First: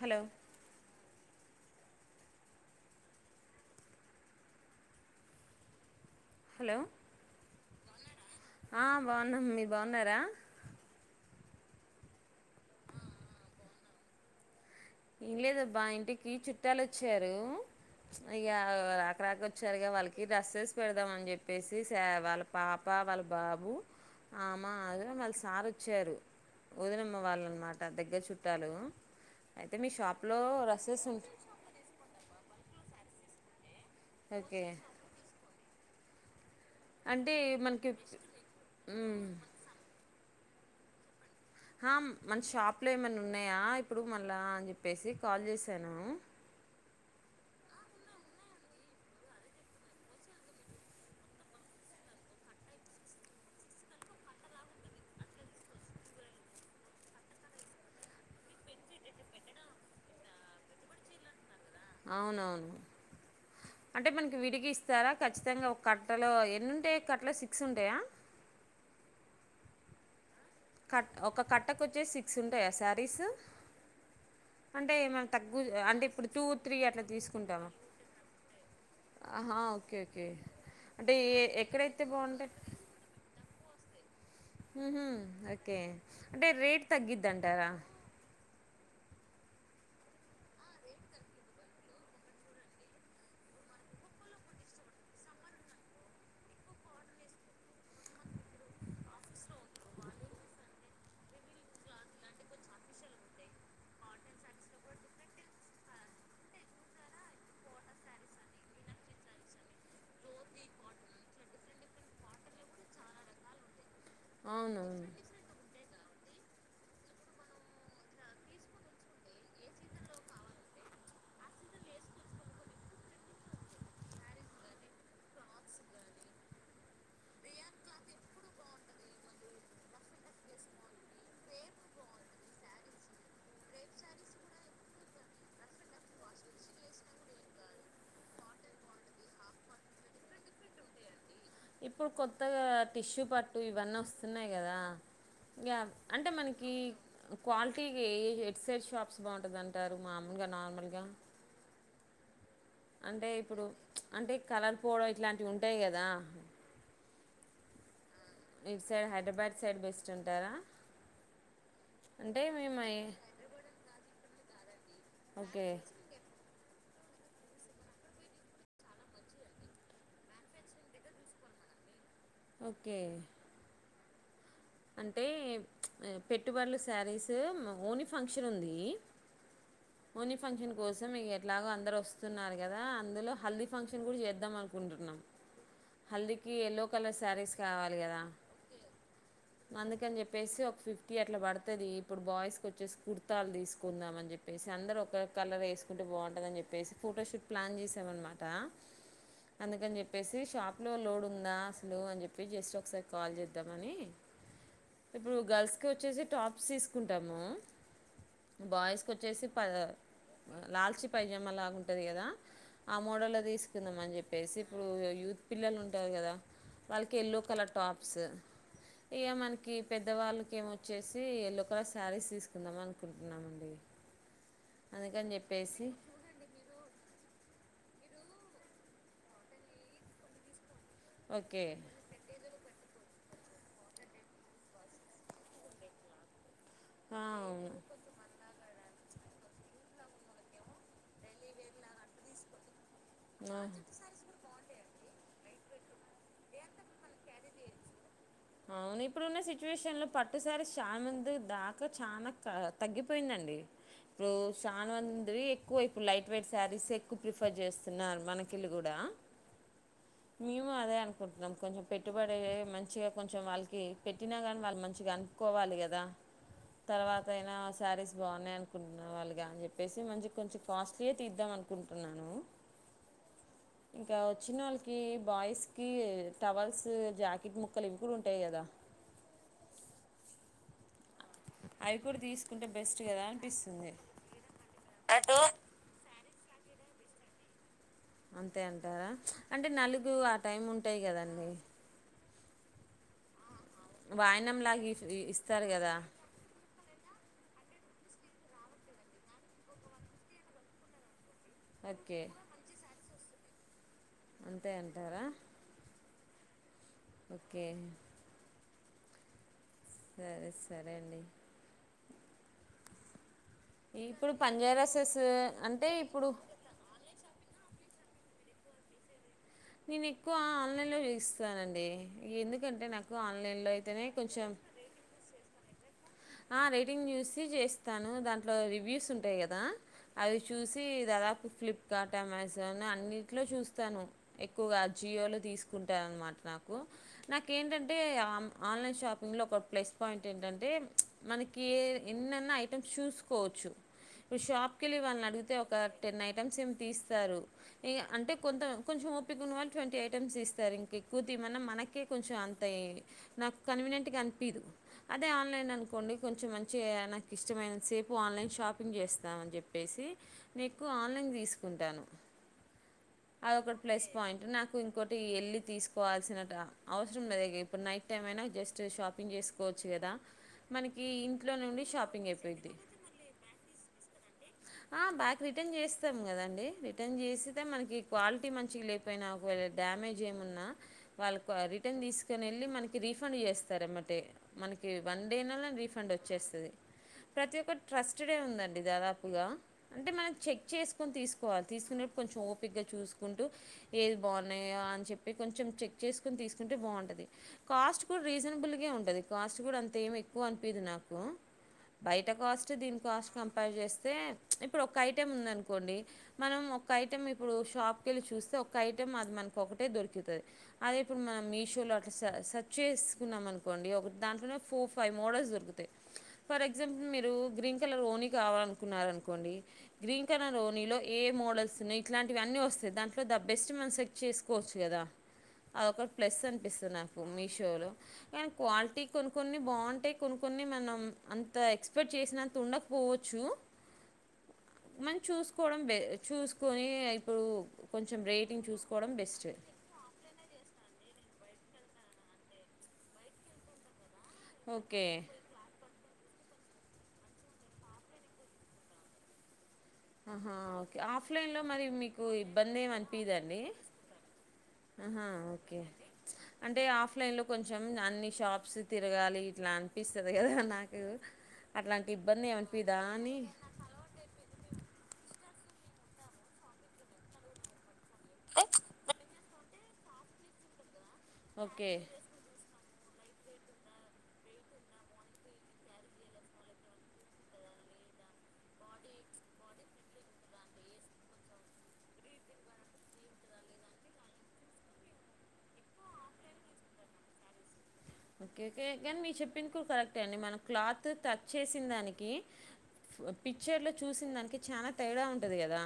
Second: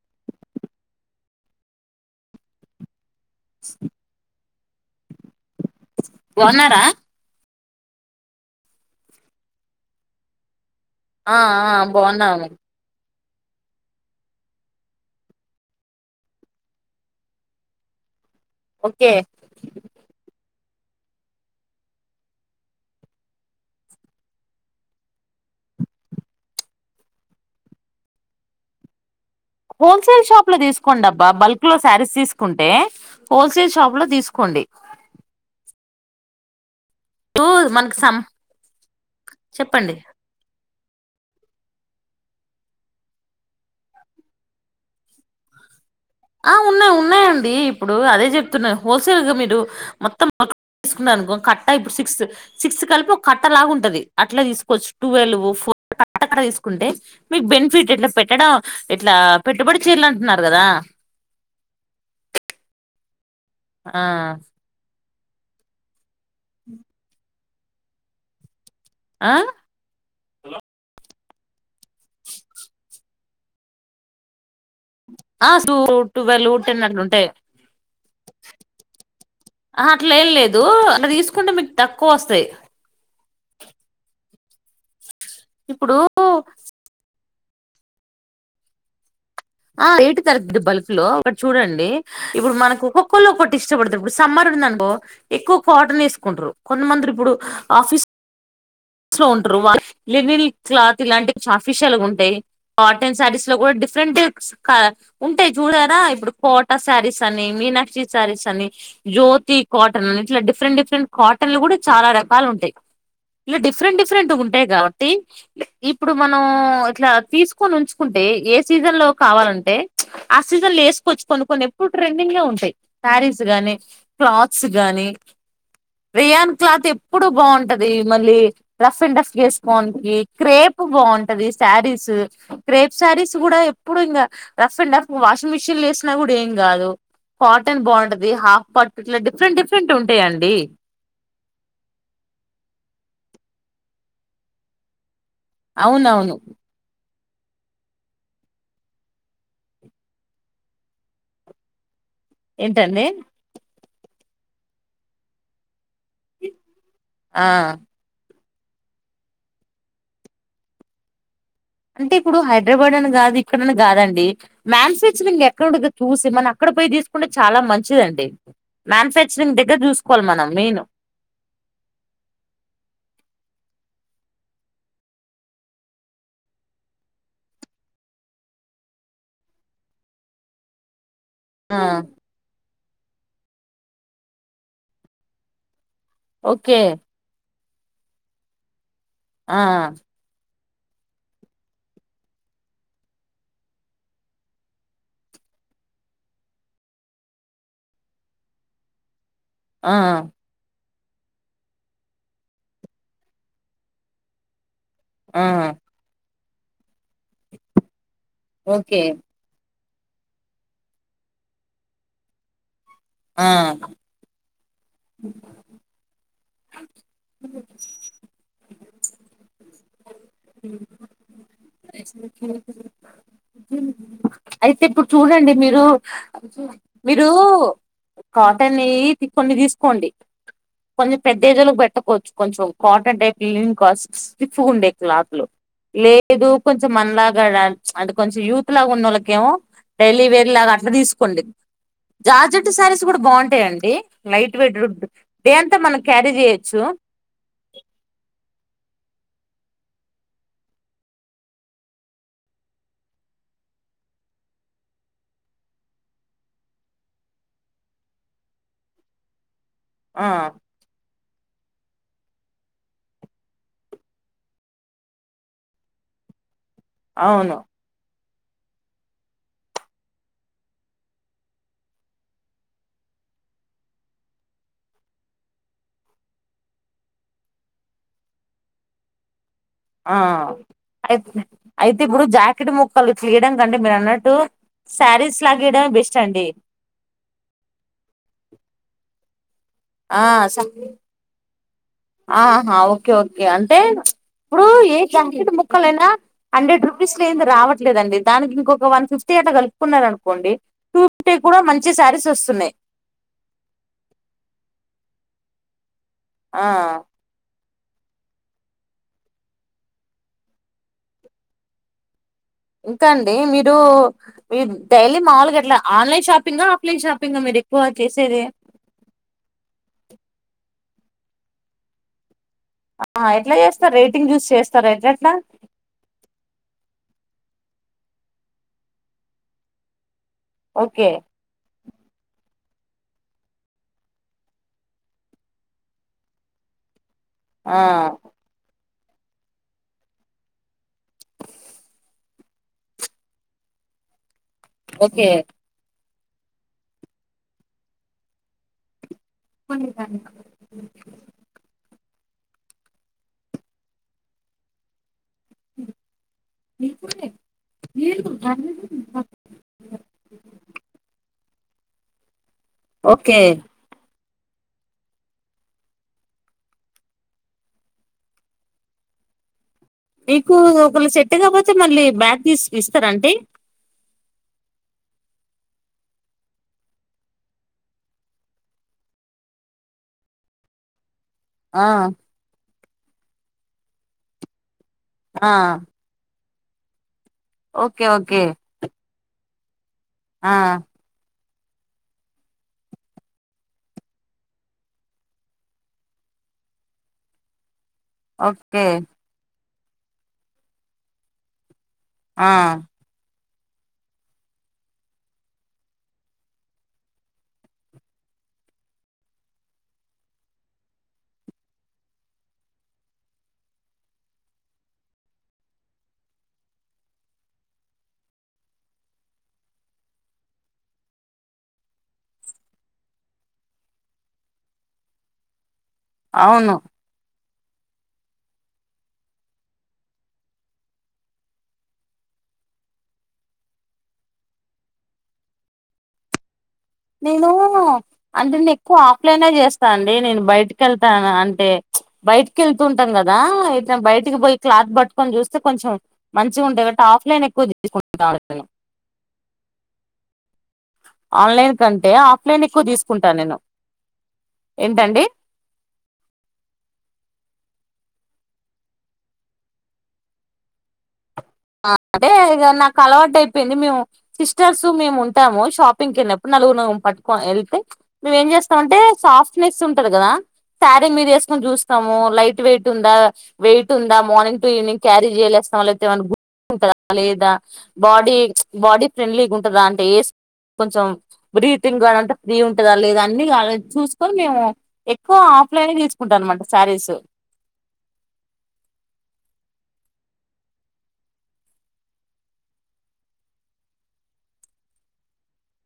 Hello hello బాన్నారా ఆ బాన్నాం మీరు బాన్నారా ఆ ఆ బాన్నాము ఏం లేదబ్బా ఇంటికి చుట్టాలు వచ్చారు ఇక ఓకే రాకరాక వచ్చారు ఇ వాళ్ళకి డ్రస్సెస్ పెడదాం అని చెప్పేసి వాళ్ళ పాప వాళ్ళ బాబు అమ ఆ వాళ్ళ సార్ వచ్చారు వదినమ్మ వాళ్ళ అనమాట దగ్గర చుట్టాలు అయితే మీ హోల్సేల్ షాప్లో షాప్ లో డ్రెస్సెస్ తీసుకొండబ్బా ఉంటా బల్క్ లో శారీస్ తీసుకుంటే హల్సల్షాప్ లో తీసుకోండి ఓకే అంటే ఇప్పుడు మనకి సం ఉమ్మ్ చెప్పండి ఆ మన షాప్ లో ఏమైన్నా ఉన్నాయా ఇప్పుడు మళ్ళా అని చెప్పేసి కాల్ చేసాను ఆ ఉన్నాయి ఉన్నాయండి ఇప్పుడు అదే చెప్తున్నా హోల్సేల్గా మీరు మొత్తం [unintelligible] తీసుకునుకో కట్ట ఇప్పుడు సిక్స్ సిక్స్ కలిపి ఒక కట్ట లాగా ఉంటది అట్లా తీసుకోవచ్చు ట్వెల్వ్ ఫోర్ కట్ట కట్ట తీసుకుంటే మీకు బెనిఫిట్ ఇట్లా పెట్టడం ఇట్లా పెట్టుబడి చీరలు అంటున్నారు కదా అవునవును ఆ అంటే మనకి విడిగి ఇస్తారా ఖచ్చితంగా ఒక కట్ కట్టాలో ఎన్ని ఉంటాయి కాటాలో సిక్స్ సిస్ ఉంటాయా ఆ కట్ట ఒక కట్టకు వచ్చే సిక్స్ ఉంటాయా శారీస్ అంటే మనం ఆ తగ్గు టు అంటే ఇప్పుడు టూ ట్వెల్వ్ త్రీ టెన్ అట్లా అట్లుంటాయి తీసుకుంటామ హ ఆహా ఓకే అట్లా ఓకే ఏం లేదు అట్లా అంటే తీసుకుంటే మీకు ఎక్కడైతే తక్కువ వస్తాయి బాగుంటే హహ ఓకే ఇప్పుడు అంటే రేట్ తగ్గిద్ద తరా ఆ ఏటు తరుగది బల్క్ లో అట్టు చూడండి ఇప్పుడు మనకు ఒక్కొక్కళ్ళ ఒటి ఇష్టపడుతురు ఇప్పుడు సమ్మర్ ఉంది అనుకో ఎక్కువ కాటన్ వేసుకుంటారు కొంతమందిలు ఇప్పుడు ఆఫీస్ స్ లో ఉంటారు వాళ్ళకి లినిన్ క్లాత్ ఇలాంటివి అఫిషియల్ గా ఉంటాయి కాటన్ శారీస్ లో కూడా డిఫరెంట్ ఉంటాయి చూడారా ఇప్పుడు కోటా శారీస్ అని మీనాక్షి శారీస్ అని జ్యోతి కాటన్ అని ఇట్లా డిఫరెంట్ డిఫరెంట్ కాటన్లు కూడా చాలా రకాలు ఉంటాయి ఇ డిఫెంట్ [unintelligible] ఉంటాయి అవునవును కాబట్టి ఇప్పుడు మనం ఇట్లా తీసుకొని ఉంచుకుంటే సీజన్ లో కావాలంటే ఆ సీజన్ లో వేసుకోవచ్చు కొన్ని కొన్ని ఎప్పుడు ట్రెండింగ్ ఉంటాయి శారీస్ గాని క్లాత్స్ గాని రియాన్ క్లాత్ ఎప్పుడు బాగుంటది మళ్ళీ రఫ్ అండ్ అఫ్ వేసుకోవడానికి క్రేప్ బాగుంటది శారీస్ క్రేప్ శారీస్ కూడా ఎప్పుడు ఇంకా rough and of washing machine వేసినా కూడా ఏం కాదు కాటన్ బాగుంటది హాఫ్ పర్టికులర్ డిఫరెంట్ డిఫరెంట్ ఉంటాయిండి ఇప్పుడు కొత్తగా టిష్యూ పట్టు ఇవన్నీ వస్తున్నాయి కదా ఇంకా అంటే అవునవును మనకి క్వాలిటీకి ఏ హెడ్ సైడ్ షాప్స్ బాగుంటుంది అంటారు మామూలుగా నార్మల్గా ఏంటండి అంటే ఇప్పుడు అంటే కలర్ పోవడం ఇట్లాంటివి ఉంటాయి కదా ఆ ఈ సైడ్ హైదరాబాద్ సైడ్ బెస్ట్ ఉంటారా అంటే ఇప్పుడు మేము హైదరాబాద్ అని అయి- కాదు ఇక్కడని కాదండి మ్యానుఫ్యాక్చరింగ్ ఓకే ఎక్కడ చూసి మన అక్కడ పోయి తీ కుంటే చాలా మంచిదండి మ్యానుఫ్యాక్చరింగ్ దగ్గర చూసుకోవాలి మనం మెయిన్ ఓకే అంటే పెట్టుబడులు శారీస్ ఓనీ ఫంక్షన్ ఉంది ఓనీ ఫంక్షన్ కోసం ఇగ ఇలాగో ఆ అందరొస్తున్నారు కదా అందులో హల్దీ ఫంక్షన్ కుడ్ చేద్దామనుకుంటున్నాం హల్దీకి ఓకే ఎల్లో కలర్ స్యారీస్ కావాలి కదా ఆ అందుకన్ చెప్పేసి ఒక్ ఫిఫ్టీ అట్ల పడ్తది ఇప్పుడు బాయ్స్ కొచ్చేసి కుర్తాల్ దీసుకుందాం అన్ చెప్పేసి అందరొక కలర్ ఏస్కుంటే బాంటదన్ చెప్పేసి ఫోటోషూట్ ప్లాన్ చేసామన్మాట. ఆ అందుకన్ చెప్పేసి షాప్ లో లోడుందా అసలు అన్ జెప్పేస్ జస్ట్ ఒకసారి కాల్ చేద్దామని ఇప్పుడు ఆ గర్ల్స్ కి వొచ్చేసి టాప్ సీస్కుంటాము ఓకే బాయ్స్ కొచ్చేసి పద లాల్చి పైజామా లాగుంటది కదా ఆ మోడల్లో దీస్కుందాం అన్ జెప్పేసి ఇప్పుడు ఒయో యూత్ పిల్లలుంటారు కదా వాల్కి ఎల్లో కలర్ టాప్సు ఇయ మన్కి పెద్దవాల్ కేమో వొచ్చేసి ఎల్లో కలర్ శారీస్ తీసుకుందాం అనుకుంటున్నామండి ఐతే ఇప్పుడు అందుకని చూడండి మిరు చెప్పేసి మిరూ కాటన్ ఈ కొన్ని తీస్కోండి కొంచెం పెద్ద ఓకే ఎజోలకు పెట్టకోచ్చు కొంచెం కాటన్ టైప్ హీలింగ్ కాస్ స్టిఫ్ఫుగుండే క్లాత్ లో లేదు కొంచెం మన్లాగాడా అవును అంటే కొంచం యూత్ [inaudible] లాగున్నోళ్ళకేమో డైలీ వేర్ లాగ అట్ల తీసుకోండి జార్జెట్ శారీస్ సు గుడ బాంటయండి లైట్ వెయిటెడ్ డే అంత్ అంటె మనం క్యారీ జెయొచ్చు అవును ఇప్పుడున్న సిచ్యువేషన్లో పట్టు శారీస్ షాన్ మంది దాకా చానా అ తగ్గిపోయిందండి రో షాన్ మంది ఎక్కువ ఇప్పుడు లైట్ వెయిట్ శారీసే ఎక్కువ ప్రిఫర్ చేస్తున్నారు మనకిళ్ళు గూడా ఆ మేము అదే అనుకుంటున్నాం కొంచెం పెట్టుబడే మంచిగ కొంచెం వాల్కి పెట్టినా గాని వాళ్ళు మంచిగా అన్పుగోవాలి గదా తర్వాతైనా అవును శారీస్ బాన్నాయ్ అనుకుంటున్నా వాళ్ళుగా అన్ చెప్పేసి మంచిగ్ కొంచెం కాస్ట్లీయే తీద్దాం అనుకుంటున్నాను ఇంకా వచ్చినోళ్ళకి బాయ్స్ కి టవల్స్ జాకెట్ ముక్ ఇంక లింకులుంటాయి కదా ఆ ఐతే అవి అయితే కూడా ఇప్పుడు తీసుకుంటే జాకిటు బెస్ట్ ముక్కలు కదా చీయడం కంటే అనిపిస్తుంది మీరన్నట్టు అటు శారీస్ లాగీయడమే బెస్ట్ అండి. అంతే అంటారా అంటే నలుగు ఆ టైం ఉంటాయి కదండి ఆహా ఓకే ఓక్ ఇయ అంటే వాయనం ఇప్పుడు లాగా ఏ ప్యాంకెటు ఇస్తారు కదా ముక్కలైనా హండ్రెడ్ రూపీస్ లేందే రావట్లేదండి దాని కింకొక ఒక వన్ ఫిఫ్టీ అట్ల కలుపుకున్నారనుకోండి టూ అంటే కూడా మంచి ఓకే శారీస్ వొస్తున్నాయ్ అంతే అంటారా ఆ ఓకే సరే సరే అండి ఇంకా అండ్ డే మీరు ఇప్పుడు మీర్ పంజారాసెస్ డైలీ మాములుగట్ల అంటే ఆన్లైన్ ఇప్పుడు షాపింగా ఆఫ్లైన్ షాప్ పింగ మీరెక్కువ చేసేదే నేనెక్కువ ఆన్లైన్ లో వేయిస్తానండి ఇగెందుక్ ఆ ఎట్ల జేస్తార్ రేటింగ్ జూసి చేస్తారా ఎట్లెట్లా ఆ రేటింగ్ జూసి చేస్తాను దాంట్లో రివ్యూస్ ఉంటయి కదా అవి చూసి ఓకే దాదాపు ఫ్లిప్కార్ట్ అమేజ్ [unintelligible] అన్నిట్లో చూస్తాను ఎక్కువగా అజియోలో తీసుకుంటానన్మాట నాకు ఆ నాకేంటంటే ఆమ్ ఆన్లైన్ షాప్ ఇంగ్లో ఒక ప్లస్ పాయింట్ ఏంటంటే ఉన్న ఐటమ్స్ చూసుకోవచ్చు ఉ షాప్కెళ్ళి వాల్న్ ఓకే అడుగుతే ఒక టెన్ ఐటమ్స్ ఏమి తీస్తారు ఇగ అంటే కొంత కొంచెం ఓప్ పీకున్నవాళ్ళు ట్వంటీ ఐటమ్స్ తీస్తారు ఇంకెక్కువతీమన్న మనకే కొంచెం అంత యే నాకు కన్వినెంటు గా అన్పీదు అదే ఆన్లైన్ కొన్ని కొంచెం మంచిఇయ నాకిష్టమైనంత సేపు ఆన్లైన్ షాపింగ్ చేస్తామన్ జెప్పేసి నీకు ఆన్లైన్ తీస్ ఉంటాను ఓకే అదొకట్ ప్లస్ పాయింటు నాకు ఇంకోటి ఎల్లితీసుకోవాల్సిన ట అవసరం లేదిగ ఇప్పుడు నైట్ టైమ్ అయినా జస్ట్ షాపింగ్ జేస్ కోచ్చు గదా ఒకలికి సెట్టు కాపోతే మళ్ళీ బ్యాక్ దీస్ ఇస్తరా అంటే ఆ బ్యాక్ రిటర్న్ చేస్తాం కదండి రిటర్న్ చేసితే మనకి క్వాలిటీ మంచిగ లేపోయినా ఒకవేళ డ్యామేజ్ ఏమున్నా వాళ్ళకు ఆ రిటర్న్ తీసుకొని వెళ్ళి మనకి రిఫ్ ఫండ్ చేస్తారెమ్మటే మనకి వన్ ఈ ఆ నెల రీఫండ్ వచ్చేస్తది ప్రతి ఓకే ఒకట్రస్ట్ డే ఓకే ఉందండి దాదాప్ ఇగా అంటే మనం ఆ చెక్ చేసుకొని తీసు కోవాలి తీసుకొనేప్పుడు కొంచెం ఓపిక గా చూసుకుంటూ ఏది బావున్నాయా అని చెప్పి కొంచెం చెక్ చేసుకొని తీసుకుంటే బావుంటుంది కాస్ట్ కూడా రీజనబుల్ ఓకే గా ఉంటది కాస్ట్ కూడా అంత్ తెేమి క్కువ అనిపీదు నాకు బయట ఆ కాస్ట్ దీని కాస్ట్ కమ్ కంపేర్ చేస్తే ఇపుడు ఒక ఐటమ్ ఉందనుకోండి మనం ఒక ఐటమ్ ఇపుడు షాప్ కెళ్ళి చూస్తే ఒక ఐటమ్ మాత్రం ఒకటే దొరుకుతది. అది ఇపుడు మీషో లో అట్ల స సర్చ్ చేసుకున్నాం అనుకోండి ఒక ఫోర్ ఫై ఫైవ్ మోడల్స్ దొరుకుతాయి ఫర్ ఎగ్జాంపుల్ మీరు గ్రీన్ కలర్ ఓనీ కావాలనుకున్నారనుకోండి గ్రీన్ కలర్ ఓనీలో ఏ మోడల్స్న్నాయి ఇట్లాంటివి అన్నీ వస్తాయి దాంట్లో ద బెస్ట్ మనం సెక్ట్ చేసుకోవచ్చు కదా అదొ ఒకటి ప్లస్ అవును అనిపిస్తుంది నాకు మీష్ క్వాలిటీ కొన్ని కొన్ని బావుంటే కొన్ని కొన్ని మనం అంతా ఎక్స్పెక్ట్ చేసినంత ఉండకపోవచ్చు మనం చూసుకోవడం వే చూస్ నేను అంటే నేను ఎక్కువ చూసుకోవడం ఆఫ్లైన్ బెస్ట్ చేస్తాను అండి నేను బయటికి వెళ్తాను అ టె బయటికి వెళ్తూ ఉంటాం కదా ఏ బయట టికి పోయి క్లాత్ ఓకే పట్టుకొని చూస్తే కొంచెం మంచిగుంటై గ ఆఫ్లైన్ ఎక్కువ తీచ్చుకుంటుంది ఆ ఆహాఓ ఆఫ్లైన్లో మరి మీకు ఆఫ్లైన్ ఇబ్బంది ఎక్కువ తీసుకుంటా నేను ఏనిపదండి ఏంటండి ఆహా ఓకే అంటే ఆఫ్లైన్ లో కొంచెెం అన్ని షాప్స్ తిరగాలి ఇట్లా అనిపిస్తుది కదా నాకు అట్లాంటి అదే ఇబ్బంది ఇగ నాకు ఏమనిపిదా అలవాటు అని అయిపోయింది మేము సిస్టర్స్ మేము ఉం టాము షాపింగ్కిిన్నినప్పుడు నలుగురు నలుగురు పట్టుకని వెళ్తే మేమేం చేస్తామంటే సాఫ్నెస్ ఉంట్ టడు కదా తా టె మీరేసుకొని ఓకే చూస్తాము లైట్ వెయిట్ టుంద వెయిట్ ఉందా మార్నింగ్ టు ఈవినింగ్ క్యారీ చేయలేస్తాం వాళ్లతే మన టదా లేదా బాడీ బాడీ ఫ్రెండ్లీగుంటదా అంటే ఏస్ కొంచం బ్రీతింగ్ కా ఫ్రీ ఉంటుందా లేదా అన్ని చూసుకొని మేము ఎక్కువ ఆఫ్లైన్ తీసుకుంటామనమాట శారీస్ ఓకే ఓకే కానీ మీ చెప్పిన కూడా కరెక్ట్ అండి మనం క్లాత్ టచ్ చేసిన దానికి పిక్చర్ లో చూసిన దానికి చాలా తేడా ఉంటది కదా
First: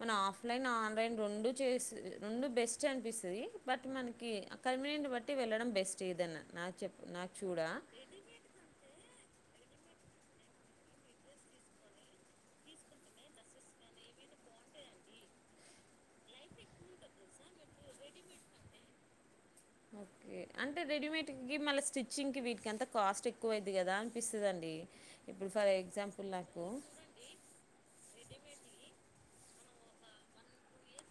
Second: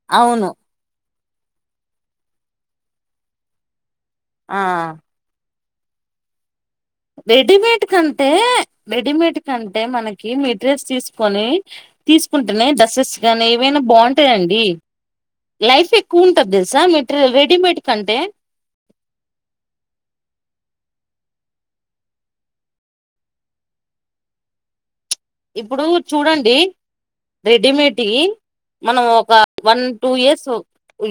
మన అవును ఆఫ్లైన్ ఆన్లైన్ రెండు చే రెండు బెస్ట్ అనిపిస్తుంది బట్ మనకి ఆ కన్వినెంట్ బట్టి వెళ్ళడం బెస్ట్ ఏదన్న రెడిమేడ్ కంతే రెడిమేడ్ కంటే మనకి మెట్రియల్స్ తీసుకొని తీసుకుంటేనే డ్రస్సెస్ గానీ ఏవైనా బావుంటాంయండి లైఫ్ ఎక్కువ ఉంటది తెలుసా మెట్రియల్ రెడీమేడ్ కంటే ఓకే అంటే రెడీమేడ్ కి మళ్ళ స్టిచ్చింగ్ కి వీటికి అంతా కాస్ట్ ఎక్కువైద్ది కదా అనిపిస్తదండి ఇప్పుడు చూడండి రెడీమేడ్ కి మనం ఒక వన్ టూ ఇయర్స్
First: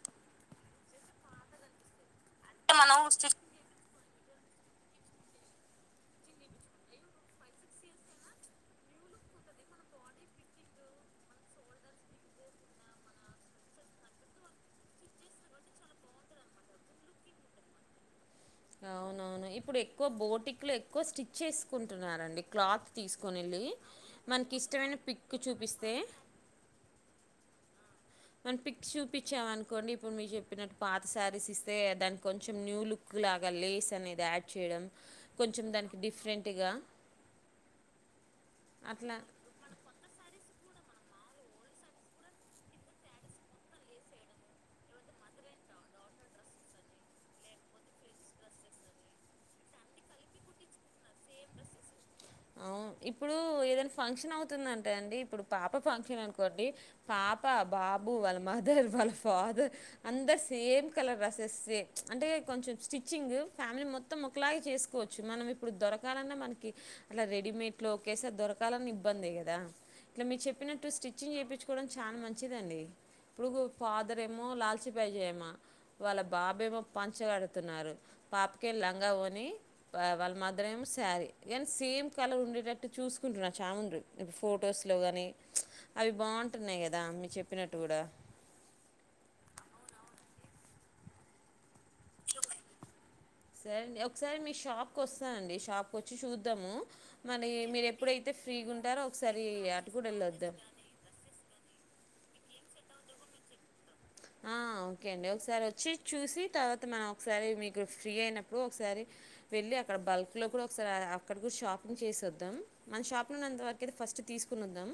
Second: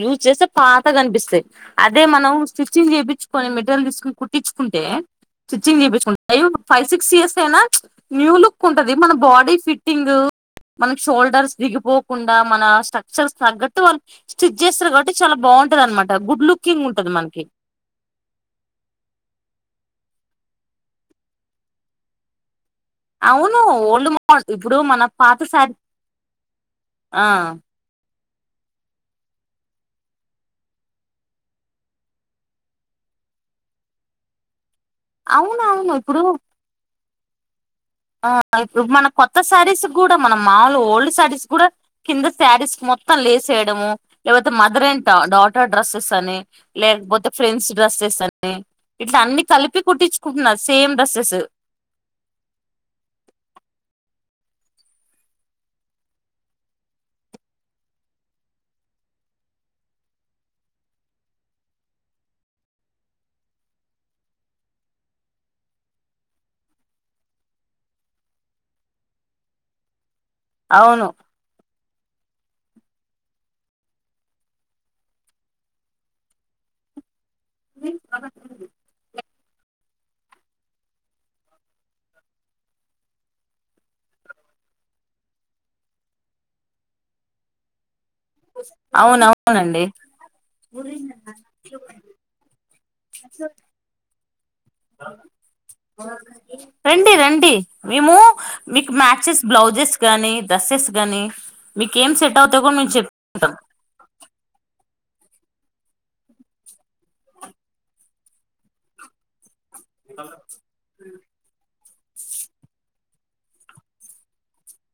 యూజ్ చేస్తే పాతగనిపిస్తాయి అదే మనం స్టిచ్చింగ్ మనం చేపిచ్చుకొని మెటీరియల్ తీసుకు కుట్టిచ్చుకుంటే స్టిచ్చింగ్ చేపిచ్చుకుంటే ఫైవ్ సిక్స్ ఇయర్స్ అయినా న్యూ లుక్ ఉ టది మన బాడీ ఫిట్టింగ్ మన షోల్డర్స్ దిగిపోకుండా మన స్ట్రక్చర్స్ తగ్గట్టు వాళ్ళు స్టిచ్ చేస్తారు కాబట్టి చాలా బాగుంటది అనమాట గుడ్ లుకింగ్ ఉంటది మనకి అవునవును ఇప్పుడు ఎక్కువ బోటిక్లు ఎక్కువ స్టిచ్ చేసుకుంటున్నారండి క్లాత్ తీసుకొని అవును వెళ్ళి ఓల్డ్ మా మనకి ఇప్పుడు ఇష్టమైన మన పిక్ పాత శారి చూపిస్తే ఆ మన పిక్ చూపిచ్చాం అనుకోండి ఇప్పుడు మీరు చెప్పినట్టు పాత శారీస్ ఇస్తే దానికి కొంచెం న్యూ లుక్ లాగా లేస్ అనేది యాడ్ చేయడం అవును కొంచెం అవును దానికి ఇప్పుడు డిఫ్రెంట్గా ఆ ఇప్పుడు మన కొత్త శారీస్ కూడా మనం మావూలు గోల్డ్ శారీస్ కూడా కింద శారీస్ కు మొత్తం లేస్ ఏయడము లేకపోతే మదర్ అండ్ డాటర్ డ్రెస్సెస్ అని లేకపోతే ఫ్రెండ్స్ డ్రెస్సెస్ అని ఇట్లా అన్ని కలిపి కుట్టిచ్చుకుంటున్నారు సేమ్ డ్రస్సెస్ ఔను ఇప్పుడు ఏదైనా ఫంక్షన్ అవుతుందంటే అండి ఇప్పుడు పాప ఫంక్షన్ అనుకోండి పాప బాబు వాళ్ళ మదర్ వాళ్ళ ఫాదర్ అందరు సేమ్ కలర్ డ్రెస్సెసే అంటే కొంచెం స్టిచ్చింగ్ ఫ్యామిలీ మొత్తం ఒకలాగే చేసుకోవచ్చు మనం ఇప్పుడు దొరకాలన్నా మనకి అట్లా రెడీమేడ్ లో ఒకేసరి దొరకాలన్నా ఇబ్బంది కదా ఇట్లా మీరు చెప్పినట్టు అవును స్టిచ్చింగ్ చేపిచ్చుకోవడం చానా మంచిదండి ఇప్పుడు ఫాదర్ ఏమో లాల్చి పైజయమ వాళ్ళ బాబేమో ప పంచగడుతున్నారు పాపకే లంగా ఓని వాళ్ళ మదరేమో శారీ ఎ సేమ్ కలర్ ఉండేటట్టు చూసుకుంటున్నా చాముండ్రు ఇడు ఫొటోస్లో కానీ అవి బావుంటున్నాయి కదా మీరు చెప్పినట్టు కూడా అవునవునండి సరేండి ఒకసారి మీషు రండి మరి రండి మీరు మేము ఎప్పుడైతే ఫ్రీగా మీకు ఉంటారో మ్యాచెస్ ఒకసారి అటు బ్లౌజెస్ కూడా కానీ వెళ్ళొద్దాం డ్రెస్సెస్ గానీ మీకేం సెట్ అవుతా కూడా మేము చెప్పుకుంటాం ఆ ఓకే అండి ఒకసారొచ్చి చూసి తర్వాత మనం ఒకసారి మీకు ఫ్రీ అయినప్పుడు ఒకసారి వెళ్ళి అక్కడ బల్క్ లో కూడా ఒకసారి అక్కడ కూడా షాపింగ్ చేసొద్దాం మన షాప్ నున్నంతవరకైతే ఫస్ట్ తీసుకునొద్దాం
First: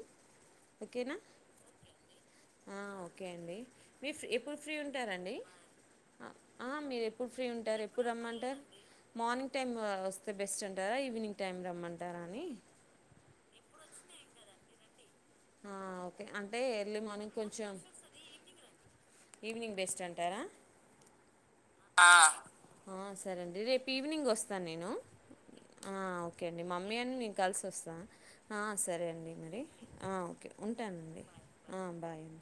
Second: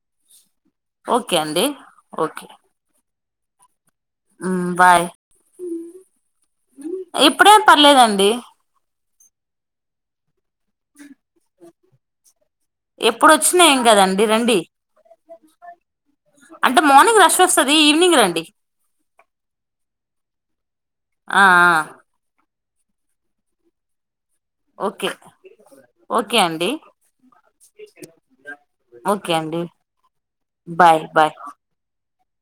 ఓకే అండి ఓకే ఆ ఓకే అండి మీరు ఎప్పుడు ఫ్రీ బాయ్ ఉంటారండి ఆ మీరెప్పుడు ఫ్రీ ఎప్పుడేం ఉంటారు ఎప్పుడు పర్లేదండి రమ్మంటారు మార్నింగ్ టైమ్ వస్ తే బెస్ట్ అంటారా ఈవినింగ్ టైం రమ్మంటారా అని డి రండి ఆ, ఓకే అంటే ఎర్లీ మార్నింగ్ రష్ కొంచెం వస్తది ఈవినింగ్ రండి ఈవినింగ్ బెస్ట్ అంటారా ఆ ఆ ఆ సరేండి రేపు ఈవినింగ్ వస్ స్తాను నేను ఓకే ఆ ఓకే అండి మమ్మీ అని నేను కలిసి వస్తాను ఆ సరే అండి మరి ఆ ఓకే బాయ్ ఉంటానండి బాయ్ ఆ బాయ్ అండి